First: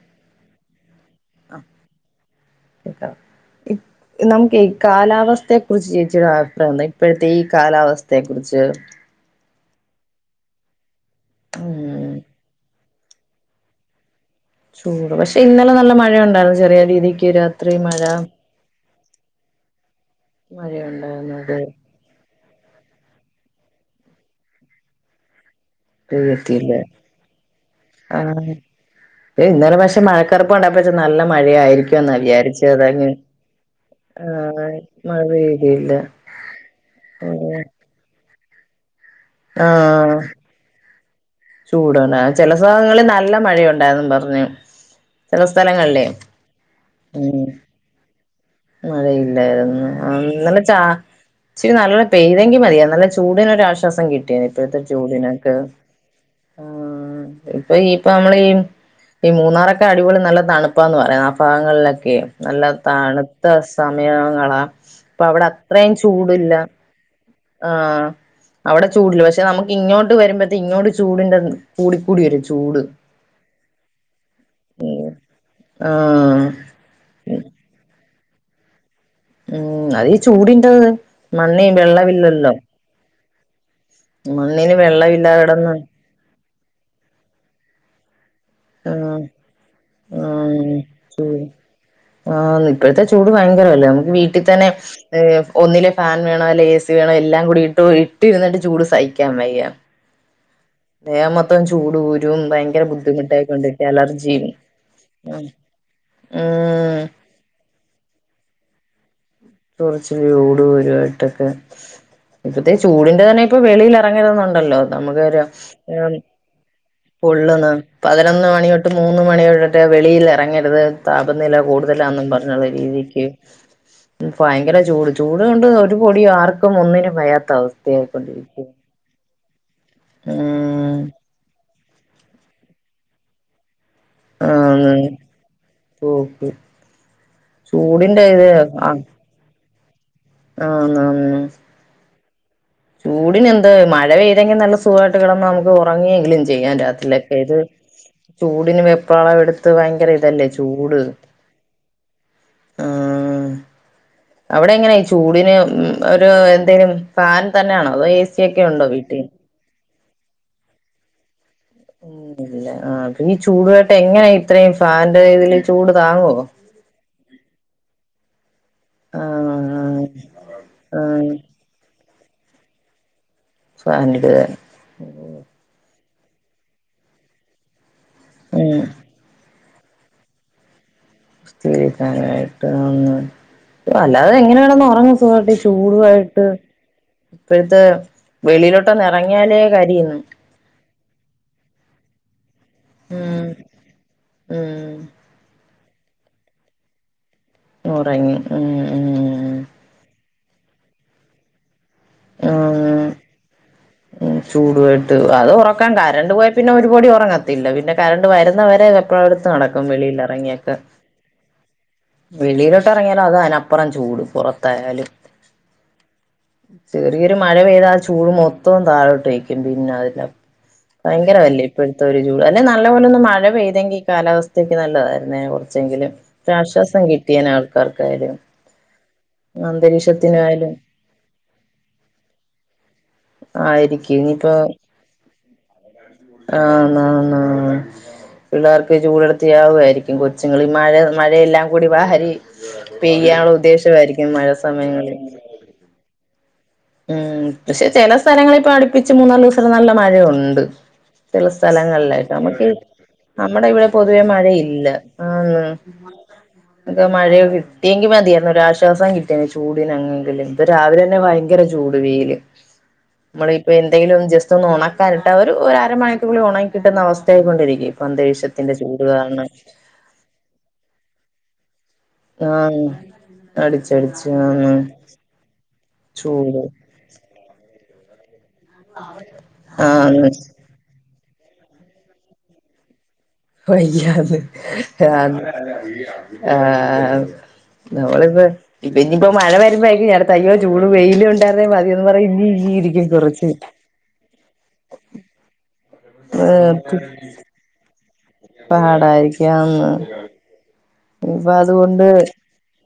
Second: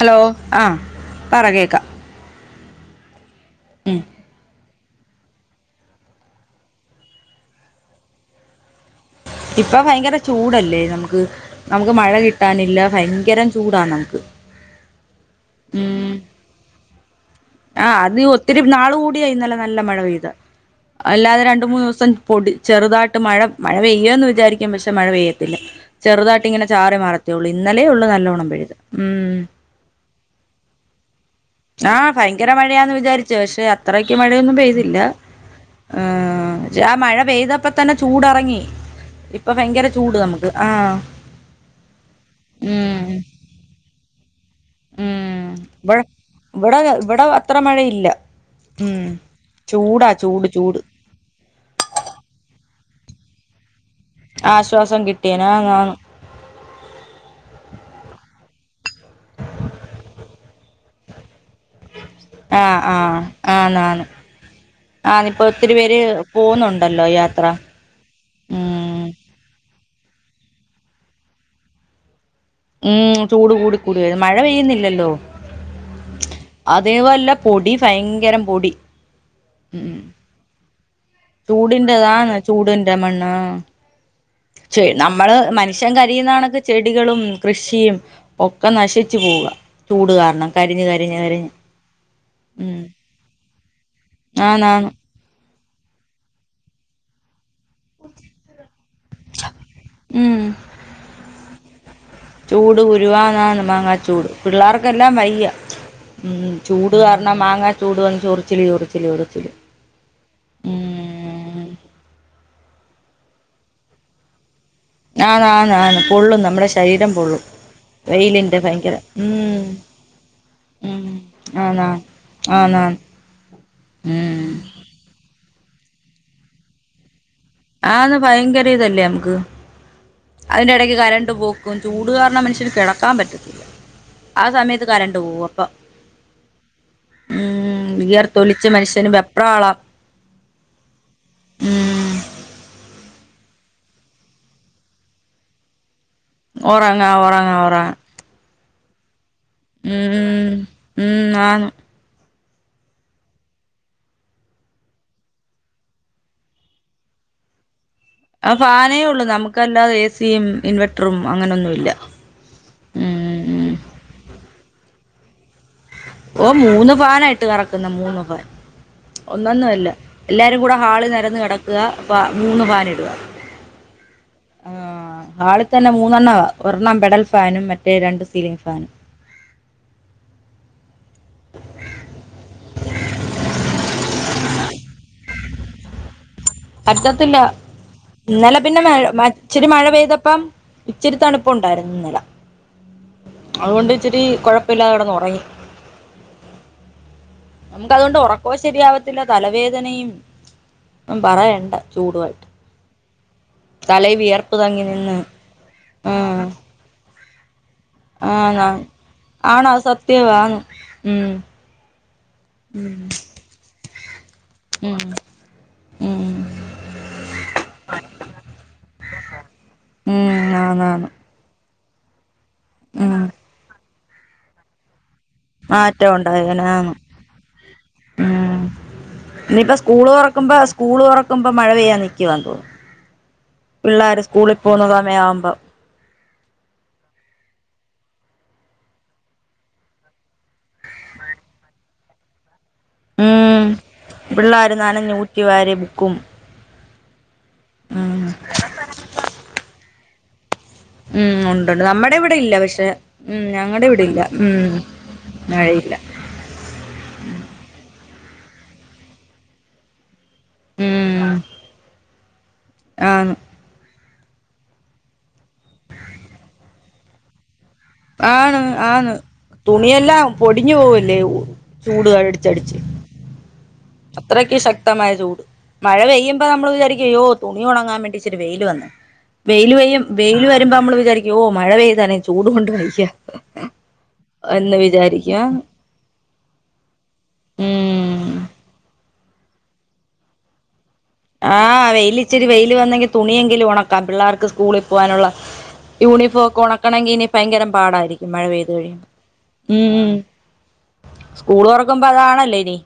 Hello ആഹ് പറ ആ കേക്കാം കേക്കാം ഇ ഉം നമുക്കെയ് കാലാവസ്ഥയെ കുുറിച്ച് ചേച്ചിയുടെ അഭിപ്രായം ന്താ ഇപ്പോഴത്തെ ഈ കാലാവസ്ഥയെ കുറിച്ച് ഇപ്പൊ ഭയങ്കര ചൂടല്ലേ നമുക്ക് നമുക്ക് മഴ ഉം കിട്ടാനില്ല ഫയങ്കരം ചൂടാണ് നമുക്ക് ചൂട് പക്ഷെ ഇന്നലെ നല്ല ഉം മഴയൊണ്ടായിരുന്നു ചെറിയ രീതിക്ക് വരാ ആഹ് അത് ഈ ഒത്തിരി നാള് കൂടിയാന്നല്ലെ നല്ല മഴ പെയ്ത് മഴയുണ്ടായിരുന്നു അല്ലാതെ അത് രണ്ട് മൂന്ന് ദിവസം പൊടി ചെറുതായിട്ട് മഴ മഴ പെയ്യന്ന് വിചാരിക്കും പക്ഷെ മഴ പെയ്യത്തില്ല ചെറുതായിട്ട് ഇങ്ങനെ പെയ്യത്തില്ല ചാറി മറത്തെയൊള്ളൂ ഇന്നലേ ഉള്ളൂ ആ നല്ലോണം പെഴുത് ഉം ചെറുപ്പുണ്ടാപ്പ ച്ച് നല്ല ആഹ് മഴയായിരിക്കുംന്ന് ഭയങ്കര മഴയാന്ന് വിചാരിച്ചു പക്ഷെ അത്രക്ക് ആ മഴയൊന്നും പെയ്തില്ല മഴ പെയ്തില്ല ഇഹ് രാ മഴ പെയ്തപ്പോ തന്നെ ചൂടെറങ്ങി ഇപ്പൊ ആ ഭയങ്കര ചൂട് നമുക്ക് ആഹ് ചൂടാണ് ചെല സലങ്ങളിൽ ഉം നല്ല മഴയുണ്ടാഎന്നും പറഞ്ഞ് ചെല സ്ഥലങ്ങള്ല്ലേ ഇവ്ടെ ഇവ്ടെ അത്ര മഴയില്ല ഉം മഴയില്ലായിരുന്നു ചൂടാ അഹ് ചൂട് ന്നലെ ചാ ചൂട് ച്ചിരി നല്ല പെയ്തെങ്കി മതിയാര്ന്ന് നല്ല ചൂടന്ഒരാശ്വാസം കിട്ടിയേനെ ഇപ്പോഴത്തെ ആശ്വാസം കിട്ടിയേന ചൂടിനൊക്കെ ആന്നാന്ന് ആഹ് ഇപ്പൊ ഈ ഇപ്പൊ നമ്മളീ ഈ മൂന്നാറൊക്കെ അടിപൊളി നല്ല തണുപ്പാന്ന് പറയാ ഭാഗങ്ങളിലൊക്കെ നല്ല ആഹ് ആഹ് തണ് ത്ത ആന്നാന്ന് സമയങ്ങളാ ആഹ് ഇപ്പൊ അപ്പൊഅവിടെ ഒത്തിരി അത്രേം പേര് ചൂടില്ല പോവുന്നുണ്ടല്ലോ യാത്ര ആഹ് അവടെ ഉം ചൂടില്ല പക്ഷെ നമുക്ക് ഇങ്ങോട്ട് വരുമ്പത്തെ ഇങ്ങോട്ട് ചൂടിന്റെത് കൂടിക്കൂടി വരും ചൂട് ഉം ചൂട് കൂടി കൂടി വരും മഴ ഉം പെയ്യുന്നില്ലല്ലോ ആഹ് തേ വല്ല പൊടി ഫയങ്കരം പൊടി ഉം അതീ ചൂടിന്റത് മണ്ണി വെള്ളവില്ലല്ലോ രെ മണ്ണാ നമ്മള് വെള്ളമില്ലാതെ കിടന്ന് മനുഷ്യൻ ക രിയുന്നണക്ക് ചെടികളും കൃഷിയും ഒക്കെ നശിച്ചു ഉം പോവുക ടൂട് കാരണം കരിഞ്ഞ് കരിഞ്ഞ് കരിഞ്ഞ് ആഹ് ഉം ഇപ്പഴ്ത്തെ ചൂട് ഭയങ്കരവല്ലേ നമുക്ക് വീട്ടി തന്നെ ആന്നാന്ന് ഒന്നിലെ ഫാൻ വേണം അല്ലെ എസി വേണം എല്ലാം കൂടി ഇ ട്ട് ഇട്ടിരുന്നിട്ട് ചൂട് സഹിക്കാൻ വയ്യ ഉം ദേഹം മൊത്തം ചൂട് കുരു ചൂട് കുരുവാ ആന്ന് ആന്ന് മാങ്ങാ ചൂട് പിള്ളേർക്കെല്ലാം വയ്യ ഉം ഉം ചൂട് കാര ണം മാങ്ങ ചൂട് വന്ന് ചൊറിച്ചില് ചൊറിച്ചില് ചൊറിച്ചില് ചൊറിച്ചില് ചൂട് കുരുവായിട്ടൊക്കെ ഉം ഇപ്പഴത്തെ ചൂടിന്റെആണേ ഇപ്പ വെളിൽ എറങ്ങരുതെന്നുണ്ടല്ലോ നമുക്ക് അരാ ആന്ന് ആന്ന് ആന്ന് ഏഹ് പൊള്ളും നമ്മുടെ ശരീരം പൊള്ളും പൊള്ളുന്ന പതിനൊന്ന് വെയിലിന്റെ മണിഒട്ട് ഭയങ്കര മൂന്ന് ഉം മണിവരെ രെ വെളിൽ എറങ്ങരുത് ഉം താപനില ആന്നാ കൂടുതലാന്നും പറഞ്ഞുള്ള ആന്നാ രീതിക്ക് ഉം ഫയങ്കര ചൂട്, ചൂട് കൊണ്ട് ഒരു പൊടി ആർക്കും ഒന്നിനും വയാത്ത ആന്ന് അവസ്ഥയായിക്കൊണ്ടിരിക്ക ഇതല്ലേ അമുക്ക് അയിന്റെ എടയ്ക്ക് കരണ്ട് പോക്കും ചൂട് കാരണം മനുഷ്യന് കെടക്കാൻ പറ്റത്തില്ല ആ സമയത്ത് ആന്ന് കരണ്ട് പോവു അപ്പ ഓക്കെ ഉം ചൂടിന്റെ ഇത് വിയർത്തൊലിച്ച് മനുഷ്യന് വെപ്രാളം ആന്നാന്ന് ഉം ചൂടിന് എന്ത് മഴെപെയ്തെങ്കി നല്ല സുഖായിട്ട് കെടന്ന് നമുക്ക് ഉറങ്ങിയെങ്കിലും ചെയ്യാം ഉറങ്ങാ രാത്രീലക്കെ ഇത് ഉറങ്ങാ ഉറങ്ങാ ചൂടിന് വെപ്രാളം എടുത്ത് വയങ്കര ഇതല്ലേ ഉം ചൂട് ഉം ആന്ന് ആഹ് അവിടെ എങ്ങനെയായി ചൂടിന് ഒരു എന്തേലും ഫാൻ തന്നെയാണോ അതോ ഏ സി ആ ഒക്കെ ഉണ്ടോ ഫാനേ വീട്ടിൽ ഉള്ളു നമുക്കല്ലാതെ എ സിയും ഇൻവെർട്ടറും അങ്ങനെയൊന്നുല്ല ല്ല ആഹ് ഈ ചൂടുവേട്ട് എങ്ങനാ ഇത്രയും ഫാന്റെ ഇതിൽ ഓ മൂന്ന് ഫാനായിട്ട് കറക്കുന്ന മൂന്ന് ഫാൻ ഒന്നന്നും അല്ല ആഹ് എല്ലാരും കൂട ആ ഹാളി നെരന്ന് കെടക്കുക മൂന്ന് ഫാന് ഇടുക ഫാനിടുക ആഹ് ഹാളിൽ തന്നെ മൂന്നെണ്ണവാ ഒരെണ്ണം പെഡൽ ഫാനും മറ്റേ രണ്ട് സീലിംഗ് ഉം ഫാനും സീലിംഗ് ഫാനായിട്ട് [unintelligible] അല്ലാതെ എങ്ങന കെടന്ന്‌ ഒറങ്ങും ഇതുപോലത്തെ ചൂടുവായിട്ട് പറ്റത്തില്ല ഇപ്പഴ്‌ത്തെ ഇന്നല പിന്ന മഴ മച്ചിരി മഴ പെയ്തപ്പം ഇച്ചിരി തണുപ്പ് ഒണ്ടാരുന്നു ഇന്നല ഉം അതുകൊണ്ട് ഇച്ചിരി കൊഴപ്പില്ലാതെ കെടന്ന് ഉം ഒറങ്ങി നമുക്ക് അതുകൊണ്ട് ഉറങ്ങി ഉറക്കോം ശരിയാവത്തില്ല ഉം ഉം തലവേദനയും ഒന്നും പറയണ്ട ചൂടുക [unintelligible] ആഹ് ഉം തങ്ങി ചൂടുവായിട്ട് നിന്ന് അത് ഉറക്കാൻ കറണ്ട് ആഹ് പോയ പിന്ന ഒരുപടി ഒറങ്ങത്തില്ല പിന്നെ കരണ്ട് ആന്ന് വരുന്നവരെ വെപ്രാളം എടുത്ത് ആന്ന് ആണ് അത് നടക്കും വെളിൽ സത്യവാന്ന് എറങ്ങിയൊക്കെ ഉം വെളിയിലോട്ട് ഇറങ്ങിയാലോ അത് അതിനപ്പറം ചൂട് ഉം പൊറത്തായാലും ഉം ചെറിയൊരു മഴ പെയ്താൽ ചൂട് മൊത്തം താഴോട്ട് അയ്ക്കും പിന്നെ അതി ഉം ആന്നാന്ന് ഭയങ്കര വല്ല ഇപ്പോഴത്തെ ഒരു ചൂട് അല്ലെ നല്ല ഉം പോലെന്നന്ന് മഴ പെയ്തെങ്കിൽഈ കാലാവസ്ഥക്ക് നല്ലത കൊറച്ചെങ്കിലും മാറ്റം ഉണ്ടായേനെ ആന്ന് ആശ്വാസം കിട്ടിയൻ ആൾക്കാർക്കായാലും ഉം ഇനിയിപ്പോ സ്കൂള് തുറക്കുമ്പോ അന്തരീക്ഷത്തിനായാലും സ്കൂള് തുറക്കുമ്പോ മഴ പെയ്യാ നിക്കവാതോന്നുന്നു ആയിരിക്കും പിള്ളോര് സ്കൂളിൽ പോകുന്ന സമയാവുമ്പോ ആന്നാ ആന്ന് ആന്ന് പിള്ളേർക്ക് ചൂടുടുത്തിയാവുായിരിക്കും കൊച്ചുങ്ങ മഴ മഴയെല്ലാം കൂടിവാരി പെയ്യാനുള്ള ഉദ്ദേശമായിരിക്കും മഴ സമയങ്ങളിൽ വരിബ് കും ഉം പക്ഷെ ചില സ്ഥലങ്ങള ഇപ്പൊ അടുപ്പിച്ച് മൂന്നാല് ദിവസം നല്ല മഴയുണ്ട് ഉം ചില ഉണ്ടുണ്ട് നമ്മുടെ സ്ഥലങ്ങളിലായിട്ട് ഇവിടെ ഇല്ല നമ്മുക്ക് പക്ഷെ ഉം നമ്മുടെ ഞങ്ങടെ ഇവിടെ ഇല്ല പൊതുവേ ഉം മഴയില്ല ആ മഴയില്ല ഇ മഴ കിട്ടിയെങ്കും മതിയായിരുന്നു ഒരു ആശ്വാസം കിട്ടിയേ ചൂടന്ങ്ങെങ്കിലും ഇപ്പ രാവില തന്നെ ഭയര വെയിൽ ആഹ നമ്മളിപ്പോ എന്തെങ്കിലും ജസ്റ്റ് ഒന്ന് ഉണക്കാനിട്ടാ അരമണിക്കൂർക്കുള്ളിൽ ഉണങ്ങി കിട്ടുന്ന അവസ്ഥയായിക്കൊണ്ടിരിക്കും അന്തരീക്ഷത്തിന്റെ ചൂട് കാരണം നീ എല്ലാം പൊടിഞ്ഞു പോവല്ലേ ചൂടുക ആഹ് അടിച്ച അത്രക്ക് ശക്തമായ ചൂട് മഴ പെയ്യുമ്പോൾ ചൂട് നമ്മൾ വിചാരിക്കുകയ്യോ തുണി ഉണങ്ങാൻ വേണ്ടി വെയിൽ വന്ന് വെയില് വയും ആന്ന് വെയില് വരുമ്പ നമ്മൾ വിചാരിക്കും ഓ മഴ പെയ്താനെ ചൂട് കൊണ്ട് വയ്യ പെയ്യാണ് എന്ന് ആ വിചാരിക്കും ആഹ് നമ്മള ഉം ഇപ്പ ഇ ഇനിയിപ്പോ മഴ വരുമ്പോഴും ഞടെ തയ്യോ ചൂട് പെയ്യ ആഹ് വെയിൽ ഇച്ചിരി വെയില്ൽ വന്നെങ്കി കുറച്ച് തുണിയെങ്കിലും ഉണക്കാം പിള്ളേർക്ക് സ്കൂളിൽ പോകാനുള്ള യൂണിഫോംക്കെ ഏഹ് ഉണക്കണമെങ്കി ഇനി ഭയങ്കരം പാടായിരിക്കും മഴ പെയ്ത് കഴിയോ പാടായിരിക്കാന്ന് ഉം ഇപ്പൊ സ്കൂള് തുറക്കുമ്പോ അതുകൊണ്ട് അതാണല്ലോ ഇനി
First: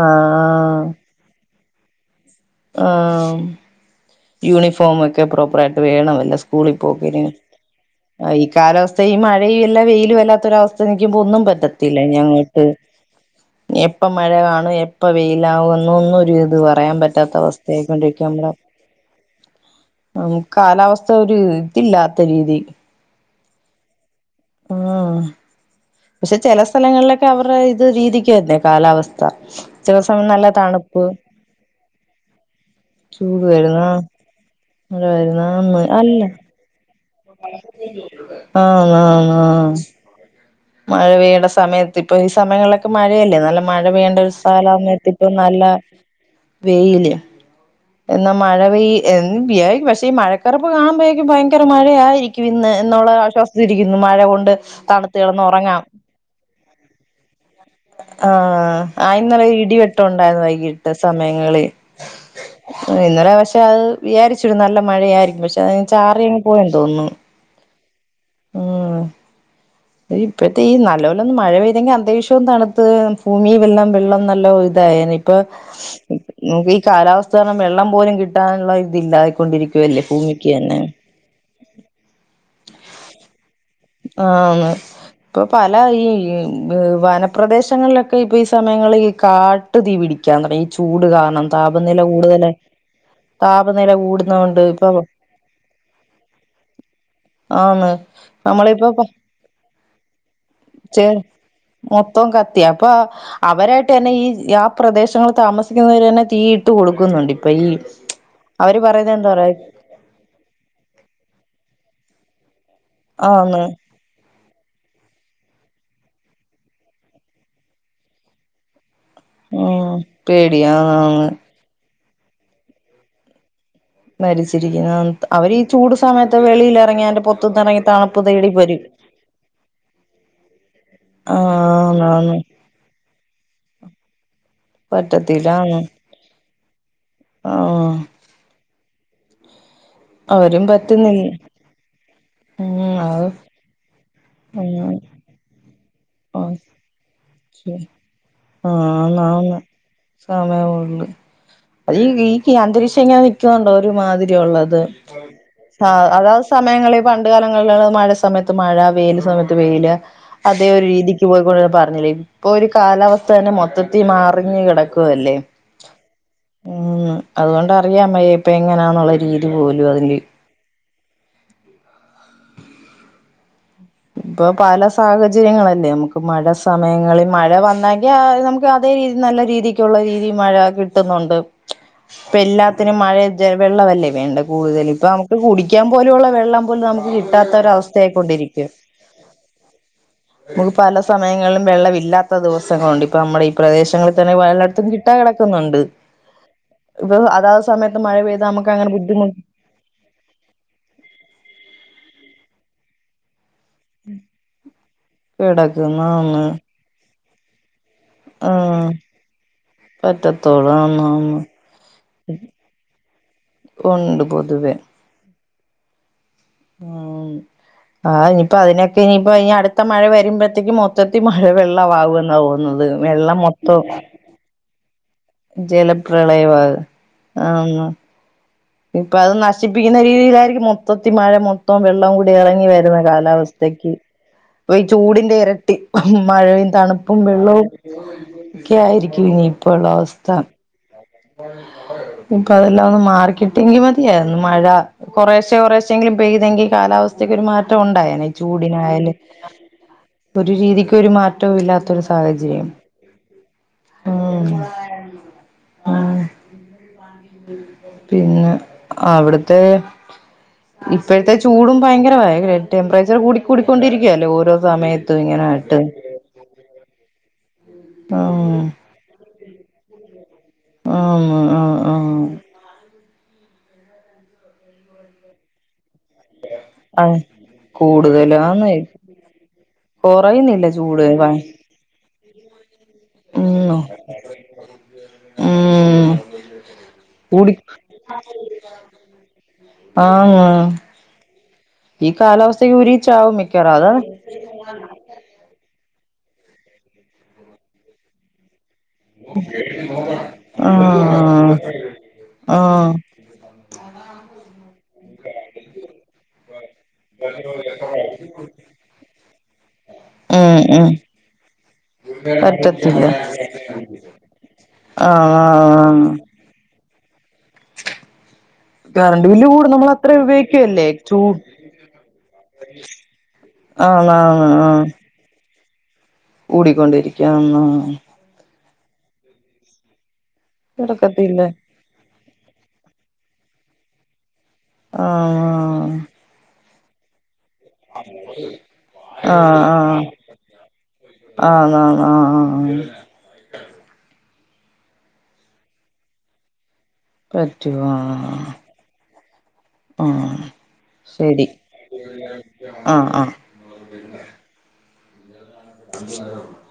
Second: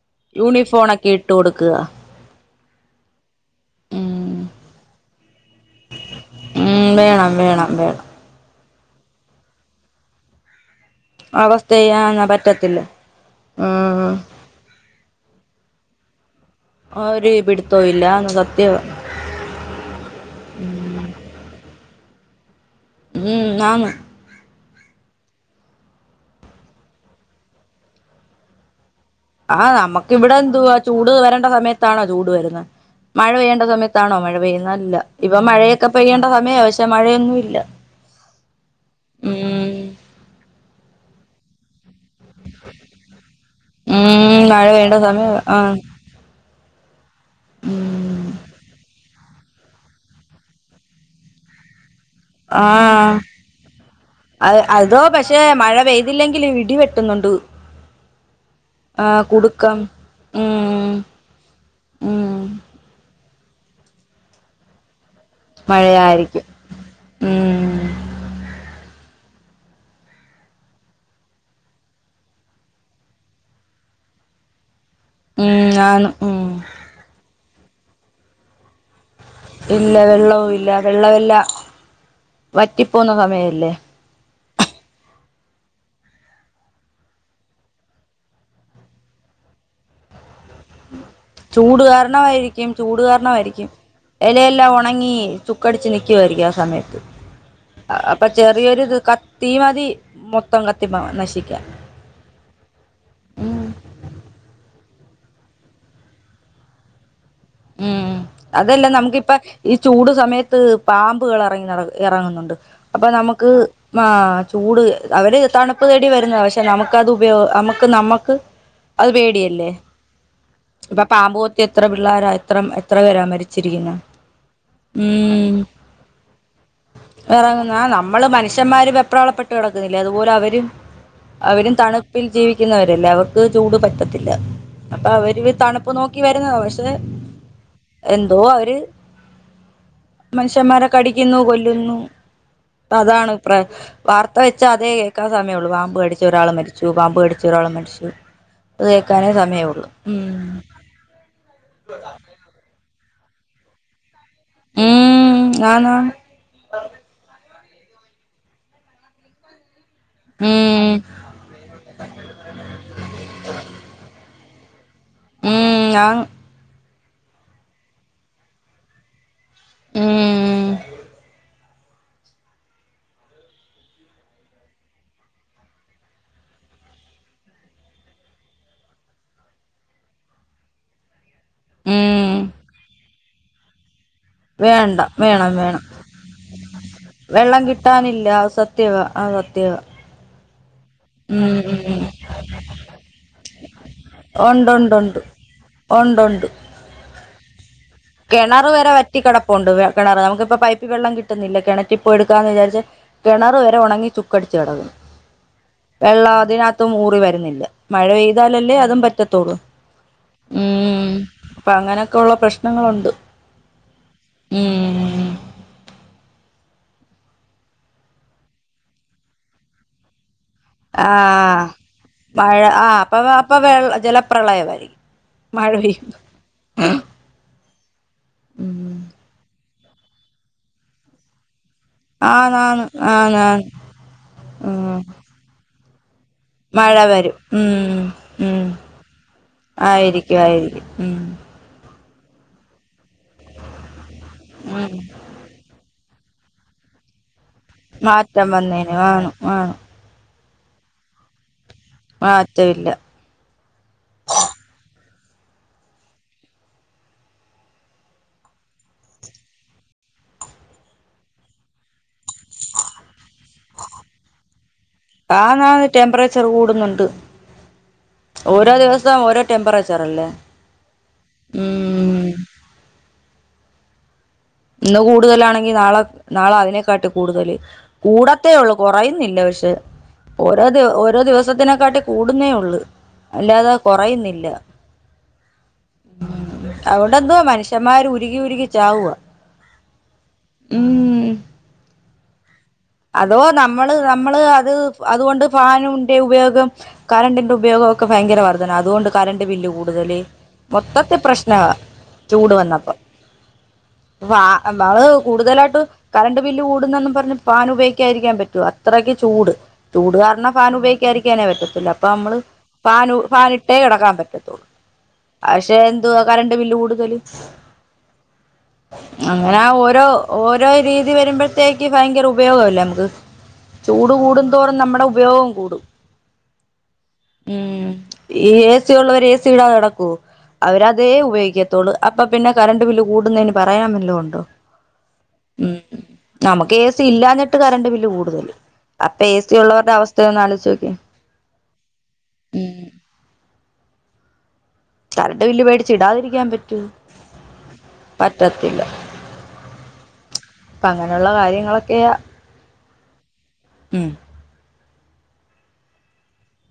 ആഹ് യൂണിഫോണ ഒക്കെ ഇട്ട് കൊടുക്കുക ആഹ് ഉം യൂണിഫോമഒക്കെ പ്രോപ്പർ ആയിട്ട് വേണല്ല സ്കൂളിൽ ഉം പോക്കിന് വേണം വേണം വേണം ഈ കാലാവസ്ഥ ഈ മഴയും വല്ല വെയിലും വല്ലാത്തൊരവസ്ഥ നിക്കുമ്പോ ഒന്നും അവസ്ഥ പറ്റത്തില്ല ചെയ്യാൻ ഞങ്ങോട്ട് പറ്റത്തില്ല എപ്പം ആഹ് മഴ കാണും ഇപ്പ വെയിലാവ എന്നൊ ഒന്നും ഒരു ഇത് പറയാൻ ഒരു പറ്റാത്ത പിടുത്തവും അവസ്ഥയെക്ക ഇല്ല കൊണ്ടക്ക ആന്ന് നമ്മടെ സത്യവാ നമുക്ക് കാലാവസ്ഥ ഒരു ഇതില്ലാത്ത രീതി ഉം ആഹ പക്ഷെ ചില സ്ഥലങ്ങളിലൊക്കെ അവരുടെ ഇത് രീതിക്ക് തന്നെ കാലാവസ്ഥ ആഹ് ചെല നമുക്ക് സമയം ഇവിടെ നല്ല എന്തു ആ തണുപ്പ് ചൂട് വരേണ്ട സമയത്താണോ ചൂട് വരുന്നത് മഴ ചൂട് പെയ്യേണ്ട വരുന്ന സമയത്താണോ മഴ പെയ്യുന്നതല്ല മഴ ഇപ്പ മഴയൊക്കെ പെയ്യേണ്ട സമയം ആവശ ആഹ ഉം മഴ പെയ്യണ്ട സമയത്ത് ഇപ്പൊ ഈ സമയങ്ങളിലൊക്കെ മഴയല്ലേ നല്ല മഴ പെയണ്ട ഒരു ഉം മഴ സ്ഥലന്ന പെയ്യേണ്ട എത്തിപ്പ സമയവാ നല്ല ആഹ് വെയിലില് ഉം എന്നാ മഴ പെയ്യ പക്ഷെ ഈ മഴക്കറപ്പ് കാണുമ്പോഴേക്കും ഭയങ്കര മഴയായി വിന്ന് എന്നുള്ള ആഹ് ആശ്വാസിച്ചരിക്കുന്നു മഴ കൊണ്ട് അത് അതോ തണുത്ത പക്ഷെ കളന്ന് മഴ ഉറങ്ങാം പെയ്തില്ലെങ്കില് ഇടി വെട്ടുന്നുണ്ട് ആഹ ആഹ് ആയിന്നലെ കുടുക്കം ഇടിവെട്ടം ഉണ്ടായിരുന്നു ഉം വൈകിട്ട് സമയങ്ങള് ഉം ഇന്നലെ പക്ഷെ അത് വിചാരിച്ചരു നല്ല മഴയ ആയിരിക്കും പക്ഷെ അത് ചാറിയങ്ങ് മഴയായിരിക്കും പോയെന്ന് തോന്നുന്നു ഉം ആഹ ഇഴത്തെ ഈ നല്ല പോലൊന്നും മഴ പെയ്തെങ്കിൽ അന്തരീക്ഷ്യം തണുത്ത് ഭൂമി വെല്ലം വെള്ളം നല്ലോ ഇതായ ഇപ്പ ഉം ആണ് ഉം നമുക്ക് ഈ കാലാവസ്ഥക വെള്ളം പോലും കിട്ടാനുള്ള ഇതില്ല ഇല്ല വെള്ളവും ഇല്ല വെള്ളമെല്ല വറ്റിപ്പോവുന്ന സമയല്ലേ ആ ഇപ്പൊ പല ഈ വനപ്രദേശങ്ങളിലൊക്കെ ഇപ്പൊ ഈ സമയങ്ങള ഈ കാ തീ പിടിക്കാ തുടങ്ങി ചൂട് കാരണം ചൂട് താപനില കൂടുതല് കാരണമായിരിക്കും ചൂട് കാരണമായിയിരിക്കും താപനില കൂടുന്നോണ്ട് ഇലയെല്ലാം ഇപ്പൊ ഉണങ്ങി ചുക്കടിച്ച് നിക്കായിരിക്കും ആ സമയത്ത് ആണ് ഇപ്പൊ ചെറിയൊരു ഇത് തീ കത്തി മതി മൊത്തം കത്തി ചെ നശിക്കാ മൊത്തം കത്തിയാപ്പ അവരായിട്ട് തന്നെ ഈ ആ പ്രദേശങ്ങിൽ താമസിക്കുന്നവര് തന്നെ തീയിട്ടു കൊടുക്കുന്നുണ്ട് അപ്പ ഈ ഉം അവര് അതല്ല പറയണത് എന്താ നമുക്കിപ്പ പറയാ ഈ ചൂട് സമയത്ത് പാമ്പുകൾ ഇറങ്ങി ഇറങ്ങുന്നുണ്ട് അപ്പൊ നമുക്ക് ആന്ന് ആ ചൂട് അവര് തണുപ്പ് തേടി വരുന്ന പക്ഷെ നമുക്ക്ത് ഉപയോഗ നമുക്ക് നമ്മുക്ക് അത് പേടിയല്ലേ ഉം പേടിയാ ഇപ്പൊ ആന്ന് പാമ്പുത്തി എത്ര പിള്ളോര എത്ര എത്ര വരാ മരിച്ച ശിരിയ എന്ന [unintelligible] മരിച്ചിരിക്കുന്ന അവര്ചൂട് സമയത്ത് വെളിയിലിറങ്ങി്ന്റെ പൊത്തു നിന്നറങ്ങി തണുപ്പ് തേടിപ്പോര വെപ്രാളംപ്പെട്ട് കിടക്കുന്നില്ല അതുപോലെ അവര അവരും ആന്ന് തണുപ്പിൽ ആന്ന് ജീവിക്ക വിക്കുന്നവരല്ലേ അവർക്ക് ചൂട് പറ്റത്തില്ല അപ്പൊ പറ്റത്തില്ല അവര് ആന്ന് തണുപ്പ് നോക്കി വരുന്നതോ പക്ഷെ ആഹ് എന്തോ അവര് അവരും മനുഷ്യന്മാരെ പറ്റുന്നില്ല കടിക്കുന്നു കൊല്ലുന്നു ഉം അത് അതാണ് ഇ വാർത്ത വെച്ചാ അതേ ഉം കേൾക്കാൻ സമയമ ഉള്ളു പാമ്പ് കടിച്ച മച്ച ഒരാൾ മരിച്ചു പാമ്പ് കടിച്ച ഒരാൾ മരിച്ചു ഇ ആന്ന് കേക്കാനേ ആന്ന് സമയള്ളു ഉ അ ഈ ഈ അന്തരീക്ഷം ഇങ്ങനെ നൽക്കുന്നുണ്ടോ ഒരുമാതിരിള്ളത് ഉം ആന്ന് ആന്ന് അത സമയങ്ങള പണ്ട് കാലങ്ങളുള്ള മഴ സമയത്ത് മഴ വെയിൽ സമയത്ത് വെയിൽ അതേ ഒരു ഉം രീതി ക്ക് പോയിക്കൊണ്ട് പറഞ്ഞില്ലേ ഇപ്പൊ ഒരു കാലാവസ്ഥ തന്നെ മൊത്തത്തിൽ മാറിഞ്ഞ് കിട ല്ലേ ഉം ഞാൻ ഉ അതുകൊണ്ടറിയാമ്മ ഇപ്പ എങ്ങനാന്നുള്ളത് രീതു പോ [unintelligible] ലും അതിറെ ഉം ഇപ്പൊ പല സാഹചര്യങ്ങളല്ലേ നമുക്ക് മഴ സമയങ്ങളിൽ മഴ വന്നെങ്കിൽ ആ നമുക്ക് അതേ രീതി നല്ല രീതിക്കുള്ള രീതി മഴ കിട്ടുന്നുണ്ട് ഉം ഇപ്പൊ എല്ലാത്തിനും മഴ വെള്ളമല്ലേ വേണ്ടത് വേണ്ട കൂടുതലിപ്പൊ നമുക്ക് വേണം വേണം കുടിക്കാൻ പോലുവുള്ളവെള്ളം പോലും നമുക്ക് കിട്ടാത്ത ഒര വസ്ഥയായിക്കൊണ്ടിരിക്ക്യാ ആത് സത്യവാ നമുക്ക് പല ഉം സമയങ്ങളിലും വെള്ളം ഉം ഇല്ലാത്ത ദിവസങ്ങളുണ്ട് ഇപ്പ നമ്മുടെ ഈ പ്രദേശങ്ങളിൽ തന്നെ പലയിടത്തും കിട്ടും കിട്ടാതെ കിടക്കുന്നുണ്ട് ഒണ്ടുണ്ട് ഇത് അതാത് സമയത്ത് മഴെപെയ് താൽ നമ്മക്ക് അങ്ങനെ ബുദ്ധിമുട്ട് ഇപൊണ്ട് കിണർ നമുക്കിപ്പോ പൈപ്പി വെള്ളം കിട്ടുന്നില്ല കിണറ്റിപ്പോയി എടുക്കാ എന്ന് വിചാരിച്ച് കിണറ് വരെ ഉണങ്ങി ചുക്കടിച്ചു കെടക്ക്ണ് കിടക്കുന്ന വെള്ളം ആന്ന് അതിനകത്തും ഊറി വരുന്നില്ല മഴ പെയ്താലല്ലേ ആഹ് അതും പറ്റത്തോള് ഉ പറ്റത്തോളൂ ആന്ന് ആന്ന് അപ്പൊ അങ്ങനൊക്കെ ഉള്ള പ്രശ് ഉണ്ട് പൊതുവെ ഉം ഉ ആ ഇനിപ്പൊ അതിനൊക്കെ ഇനിപ്പോ ഇ അടുത്ത മഴ വരുമ്പ ത്തേക്ക് മൊത്തത്തി മഴ ആഹ് വെള്ള ആവോന്ന തോന്നുന്നത് വെള്ളം മൊത്തൊ പ്രളയമായി ജലപ്രളയമാണ് ആന്ന് ഇപ്പൊ അത് നശിപ്പിക്കുന്ന രീതിയിലായിരിക്കും മൊത്തത്തി മഴ മൊത്തൊ വെ വെള്ളം കൂടി ഇറങ്ങി ആന്നാന്ന് വരുന്ന ആന്നാന്ന് കാലാവസ്ഥക്ക് അപ്പൊ ഈ ഉം ചൂടിന്റെ എരട്ടി മഴയും മഴ തണുപ്പും വരും വെള്ളവും ഉം ഉം ഒക്കെ ആയിരിക്കും ഇനിയിപ്പോള്ള അവസ്ഥ ആയിരിക്കും ആയിരിക്കും ഉം ഇപ്പൊ അതെല്ലാം ഒന്ന് മാറിക്കിട്ടെങ്കി മതിയായിരുന്നു മഴ ഉം കൊറേശെ കൊറേ ശെങ്കിലും പെയ്തെങ്കി കാലാവസ്ഥക്ക് ഒരു മാറ്റം ഉണ്ടായേനെ ഈ മാറ്റം വന്നേന് ചൂടിനായാലും ആണ് ആണ് ഒരു രീതിക്ക് ഒരു മാറ്റവും ഇല്ലാത്തൊരു സാഹചര്യം മാറ്റമില്ല ഉ ഉം പിന്ന അവിടത്തെ ഇപ്പോഴത്തെ ചൂടും ഭയങ്കരമായി ടെമ്പറേച്ചർ കൂടി കൂടിക്കൊണ്ടിരിക്കയല്ലേ ഓരോ സമയത്തും ഇങ്ങനെ ആട്ട് ച്ച് കൂടുന്നുണ്ട് ഉം ഓരോ ദിവസവും ഓരോ ടെമ്പറേച്ചർ അല്ലേ ആന്ന് ആഹ് ഉം [inaudible] ഇന്ന് കൂടുതലാണെങ്കി നാള നാള ആ അതിനേക്കാട്ടി കൂടുതല് കൂടത്തേ കൂടുതലാന്ന് ഉള്ളൂ കുറയുന്നില്ല പക്ഷെ കൊറയുന്നില്ല ഓരോ ദിവ ചൂട് ഓരോ ദിവസത്തിനെക്കാട്ടി കൂടുന്നേ ഉള്ള് ഉം അല്ലാതെ കുറയുന്നില്ല ഉം അവിടെന്തോ മനുഷ്യന്മാര് ഉരുകി ഉരുകി ചാവുവ ആഹ ഈ കാലാവസ്ഥക്ക് ഉരി അതോ നമ്മള് നമ്മള് അത് അതുകൊണ്ട് ഫാനിന്റെ ഉപയോഗം കറണ്ടിന്റെ ഉപയോഗൊക്കെ ഭയങ്കര വർ ദ്ധന അതുകൊണ്ട് കറണ്ട് ബില്ല് കൂടുതല് മൊത്തത്തി ആഹ് പ്രശ്നവാ ചൂട് ആഹ് വന്നപ്പൊ വാ ഒന്നാത് കൂടുതലായിട്ട് കറണ്ട് ബില്ല് കൂടുന്നന്നും പറ റഞ്ഞ് ഫാൻ ഉപയോഗിക്കായിരിക്കാൻ പറ്റോ അത്രക്ക് ചൂട് ചൂട് കാരണ ഉം ഫാൻ ഉം ഉപയോഗിക്കായിരിക്കാനെ പറ്റത്തില്ല അപ്പൊ മ്മള് പറ്റത്തില്ല പാനു ഫാനിട്ടേ കിടക്കാൻ പറ്റത്തുള്ളൂ പക്ഷെ ആഹ് എന്തുവാ കറണ്ട് ബില്ല് കൂടുതല് [inaudible] കറണ്ട് ബില്ല് കൂടും നമ്മൾ അങ്ങനഓരോ അത്ര ഓരോ ഉപയോഗിക്കുവല്ലേ രീതി ചൂ വരുമ്പൊഴത്തേക്ക് ഭയങ്കര ഉപയോഗ ല്ലേ നമുക്ക് ആഹ് ആഹ് ചൂട്കൂടും തോറും ആഹ് നമ്മുടെ ഉപയോഗം കൂടും കൂടിക്കൊണ്ടിരിക്കാന്ന് ഉം ഈ എ സി ഉള്ളവര് എ സി ഇടാതെ കെടക്കോ അവരതേ കിടക്കത്തില്ല ഉപയോഗിക്ക ത്തൊള്ളൂ അപ്പൊ പിന്നെ കറണ്ട് ബില്ല് കൂടുന്നതിന് പറയാൻ വല്ലോ ഉണ്ടോ ആഹ് വ ഉം നമക്ക് ഏസി ഇല്ലാഞ്ഞിട്ട് കറണ്ട് ബില്ല് കൂടുതല് അപ്പെ ഏ സി ആഹ് ഉള്ളവരുടെ ആഹ് അവസ്ഥ ഒന്ന് ആലോചിച്ച് നോക്ക്യേ ആന്ന് ആന്ന് ആഹ് ആഹ് ഉം. കരണ്ട് ബില്ല് പേടിച്ച് ഇടാതിരിക്കാൻ പറ്റോ പറ്റു ആഹ് പറ്റത്തില്ല ആഹ് അപ്പൊ അങ്ങനെയുള്ള ശരി, കാര്യങ്ങളൊക്കെയാ ആഹ് ആഹ് ഉം [unintelligible]